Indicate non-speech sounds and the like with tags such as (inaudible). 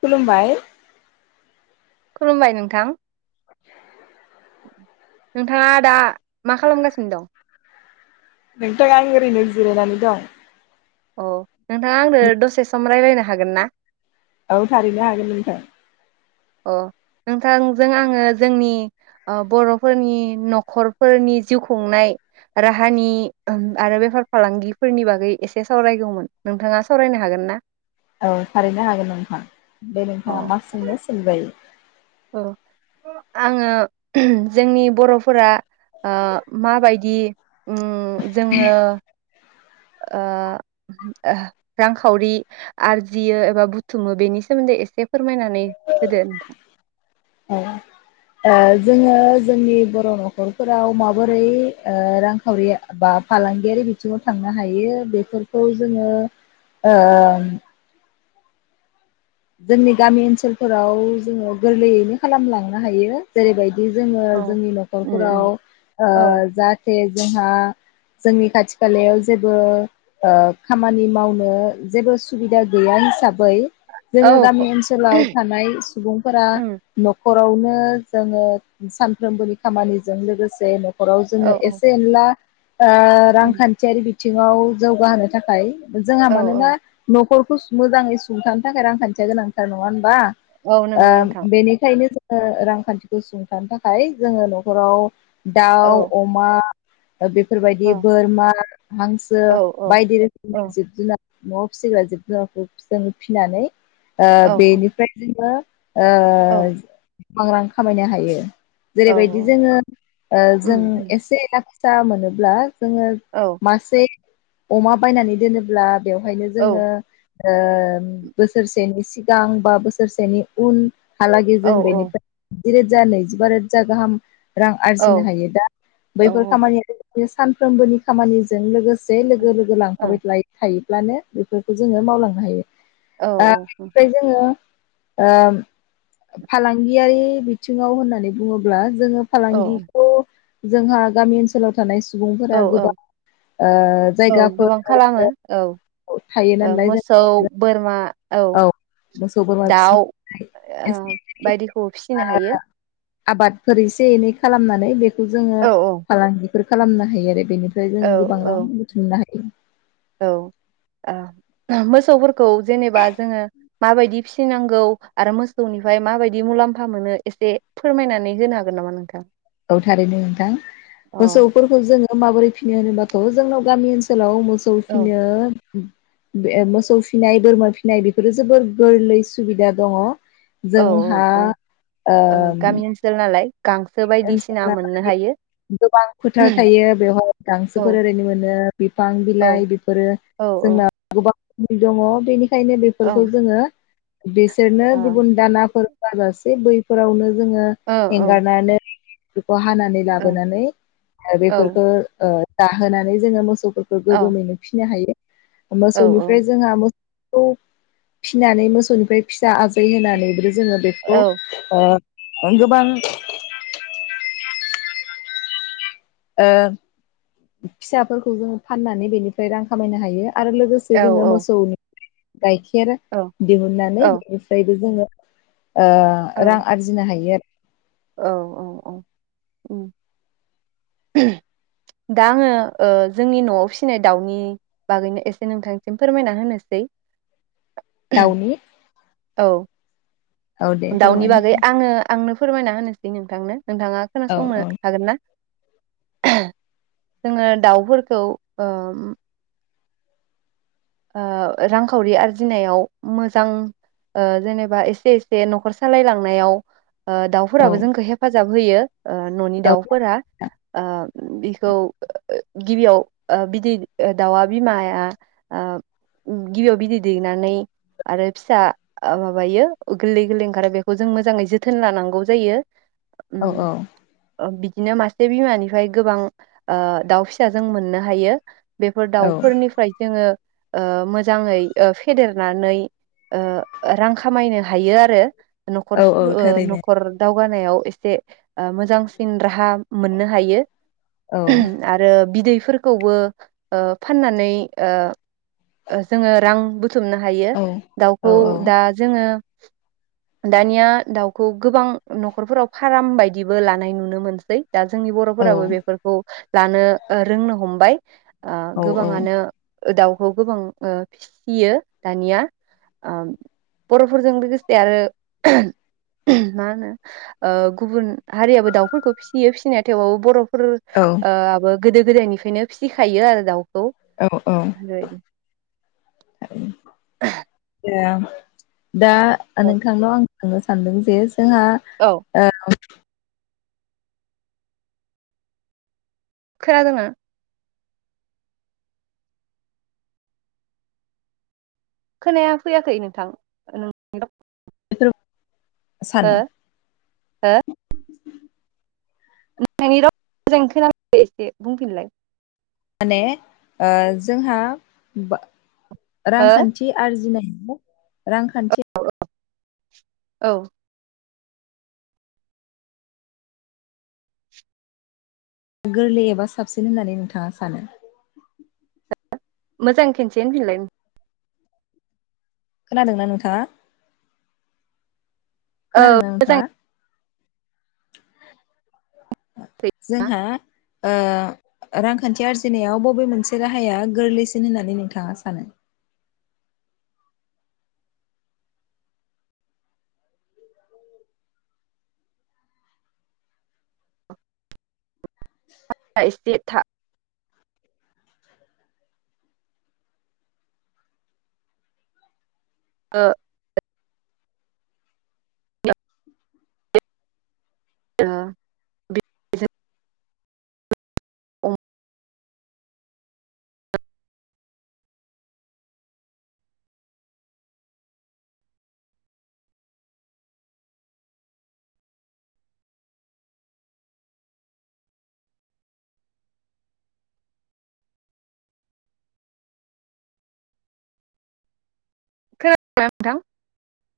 खुलुमबाय। खुलुमबाय नोंथां नोंथाङा दा मा खालामगासिनो दं? नोंथां आं ओरैनो जिरायनानै दं। अ नोंथाङा आंनो दसे सम रायलायनो हागोन ना? औ थारैनो हागोन नोंथां। अ नोंथांजों आङो जोंनि ओ बर'फोरनि न'खरफोरनि जिउ खुंनाय राहानि उम आरो बेफार फालांगिफोरनि बागै एसे सावरायगौमोन नोंथाङा सावरायनो हागोन ना? औ थारैनो हागोन नोंथां बे अ नोंथाङा मा सिननो सिनजायो। औ आङो जोंनि बर'फोरा ओ माबायदि। उम जोङो। ओ ओहो रांखावरि आरजियो एबा बुथुमो बेनि सोमोन्दै एसे फोरमायनानै होदो नोंथां। औ ओ जोङो जोंनि बर' न'खरफोराव माबोरै ओ रांखावरि बा फालांगियारि बिथिङाव थांनो हायो बेफोरखौ जोङो ओ। जोंनि गामि ओनसोलफोराव जोङो गोरलैयैनो खालामलांनो हायो जेरैबाय दि जोङो औ जोंनि उम न'खरफोराव उम ओ औ जाहाथे जोंहा। जोंनि खाथि खालायाव जेबो ओ खामानि मावनो जेबो सुबिदा गैया हिसाबै। जोङो गामि ओनसोलाव थानाय सुबुंफोरा उम न' खरावनो जोङो सानफ्रोमबोनि खामानिजों लोगोसे न खराव औ जोङो औ एसे एनला ओ उम रांखान्थियारि बि थिङाव जौगाहोनो थाखाय जोंहा औ औ मानोना न'खर मोजांङै सुंथा थाखाय रांखान्थिया गोनांथार नंङा होन बा औ नंगौ ओ नोंथां बेनिखायनो जों ओ रांखान्थिखौ सुंथानो थाखाय जोंङो नखराव। औ दाउ अमा। ओ औ बेफोरबायदि बोरमा। हांसो औ औ बायदि औ रोखोमनि जिब जुनार न आव फिग्रा जिब जुनारफोर फि फिनानै। ओ औ बेनिफ्राय जोंङो। ओ। औ गोबां रां खामायनो हायो जेरैबायदि औ जोंङो ओ उम जों उम एसे एला (unintelligible) जोंङो औ मासे अमा बायनानै दोनोब्ला बेवहायनो औ जोंङो ओ बोसोरसेनि सिगां बा बोसोरसेनि उन हलागै औ जों औ बेनिफ्राय जिरोजा नैजिबा रोजा गाहाम रां औ आरजिनो हायो दा औ बैफोर खामानि बे सानफ्रोमबोनि खामानि जों लोगोसे लोगो (unintelligible) ब्लानो बेफोरखौ जोंङो मावलांनो हायो औ ओ औ बेनिफ्राय जोङो ओ फालांगियारि बिथिंङाव होननानै बुंङोब्ला जोंङो फालांगिखौ जोंहा गामि ओनसोलाव थानाय सु सुबुंफोरा औ औ गोबां ओ औ जायगाफोर गोबां खालामो औ ओरैनो थायो ओ नालाय मोसौ जेनबा बोरमा औ दाउ ओ एसे बायदिखौबो फिसिनो हायो आबादफोर एसे एनै खालामनानै बे खौ जोङो औ फालांगि फोर खालामनो हायो आरो बेनिफ्राय औ जोङो गोबां रां बुथुमनो हायो। औ आ मोसौ बोर खौ जेनेबा जोङो माबायदि फिसिनांगौ आरो मोसौनिफ्राय माबायदि मुलाम्फा मोनो एसे फोरमायनानै होनो हागोन नामा नोंथां? औ थारैनो नोंथां अ मोसौफोरखौ जोङो माबोरै फिनो होनोब्ला खौ जोंनि गामि ओनसोलाव मो सौ औ फिनो बे मोसौ फिनाय बोरमा फिनाय बेफोरो जोबोर गोरलै सुबिदा दङ। औ जोंहा औ ओ ओम गामि ओनसोल नालाय गांसो बायदिसिना (inaudible) मोननो हायो गोबां फोथार थायो बेवहाय औ गांसोफोर ओरैनो मोनो बिफां औ बिलाइ बेफोरो औ जोंनाव गोबां दङ बेनि खायनो औ बेफोरखौ जोङो बिसोरनो औ गुबुन दानाफोर होआजासे बैफोरावनो जोङो औ औ एंगारनानै (inaudible) खौ हानानै लाबोनानै औ बेफोरखो ओ जाहोनानै जोङो मोसौ फोरखौ गोगोमैनो फिनो हायो। औ मोसौनिफ्राय जोंहा मोस खौ फिनानै मोसौनिफ्राय फिसा आजै होनानैबो जोङो औ बेखौ ओ गोबां ओ फिसाफोरखौ जोङो फाननानै बेनिफ्राय रां खामायनो हायो। आरो लोगोसे जोङो मोसौनि गाइखेर दिहुननानै बेनिफ्रायबो जोङो ओ रां आरजिनो हायो आ औ औ औ उम दा आङो ओ जोंनि नआव फिसिनाय दाउनि बागैनो एसे नोंथांसिम फोरमायना होनोसै। दाउनि औ औ दे दाउनि फोरमाय बागै आङो आंनो फोरमायना होनोसै नोंथांनो। नोंथाङा औ खोनासंनो औ हागोन ना? जोङो दाउफोरखौ ओ ओ रांखावरि आरजिनायाव मोजां जेनेबा एसे एसे नखर सालायलांनायाव ओ औ दाउफोराबो जोंखौ हेफाजाब होयो अ न'नि दाउफोरा अ बेखौ गिबियाव बिदै दाउआ बिमाया आ गिबियाव बिदै दैनानै आरो फिसा माबायो गोरलै गोरलै ओंखारो बेखौ जों मोजाङै जोथोन लानांगौ जायो। औ उम औ अ बि दिनो मासे बिमानिफ्राय गोबां आ दाउ फिसा जों मोननो हायो। बेफोर औ दाउफोरनिफ्राय जोङो ओ मोजाङै ओ फेदेरनानै ओ रां खामायनो हायो आरो। नखर औ स औ थारैनो नखर दाव गानायाव एसे मोजांसिन राहा मोननो हायो। औ आरो बिदै फोरखौबो ओ फाननानै ओ जोङो रां बु थुमनो हायो औ औ दाउखौ दा जोङो दानिया दाउखौ गोबां नखरफोराव फार्म बायदिबो लानाय नुनो मोनसै दा जोंनि औ बर'फोराबो बेफोरखौ लानो रोंनो हमबाय ओ औ गोबाङानो उ दाव खौ गोबां ओ फिसियो दानिया आ बर'फोरजों लोगोसे आरो मा होनो ओ गुबुन हारियाबो दाउफोरखौ फिसियो फिसिनाया थेवबाबो बर' फोर आबो गोदो गोदायनिफ्रायनो फिसिखायो आरो दाउ अ अ (unintelligible) (inaudible) दा औ नोंथांन' आं सोंनो सानदों जे जोंहा औ ओ खोनादों ना? खोनाया फैयाखै नोंथां (inaudible) हो सानो हो नोंनि राव मोजां खोनायाखै एसे बुंफिनलाय माने ओ जोंहा बा हो रांखान्थि आरजिनाय हो रांखान्थि औ गोरलै एबा साबसिन होननानै नोंथाङा सानो मोजां खिनसे होनफिनलाय खोनादोंना नोंथाङा औ खोनादोंना मोजां नोंथाङा जोंहा ओ रांखान्थि आरजिनायाव बबे मोनसे राहाया गोरलैसिन होननानै नोंथाङा सानो (unintelligible) ओ (unintelligible) द (unintelligible)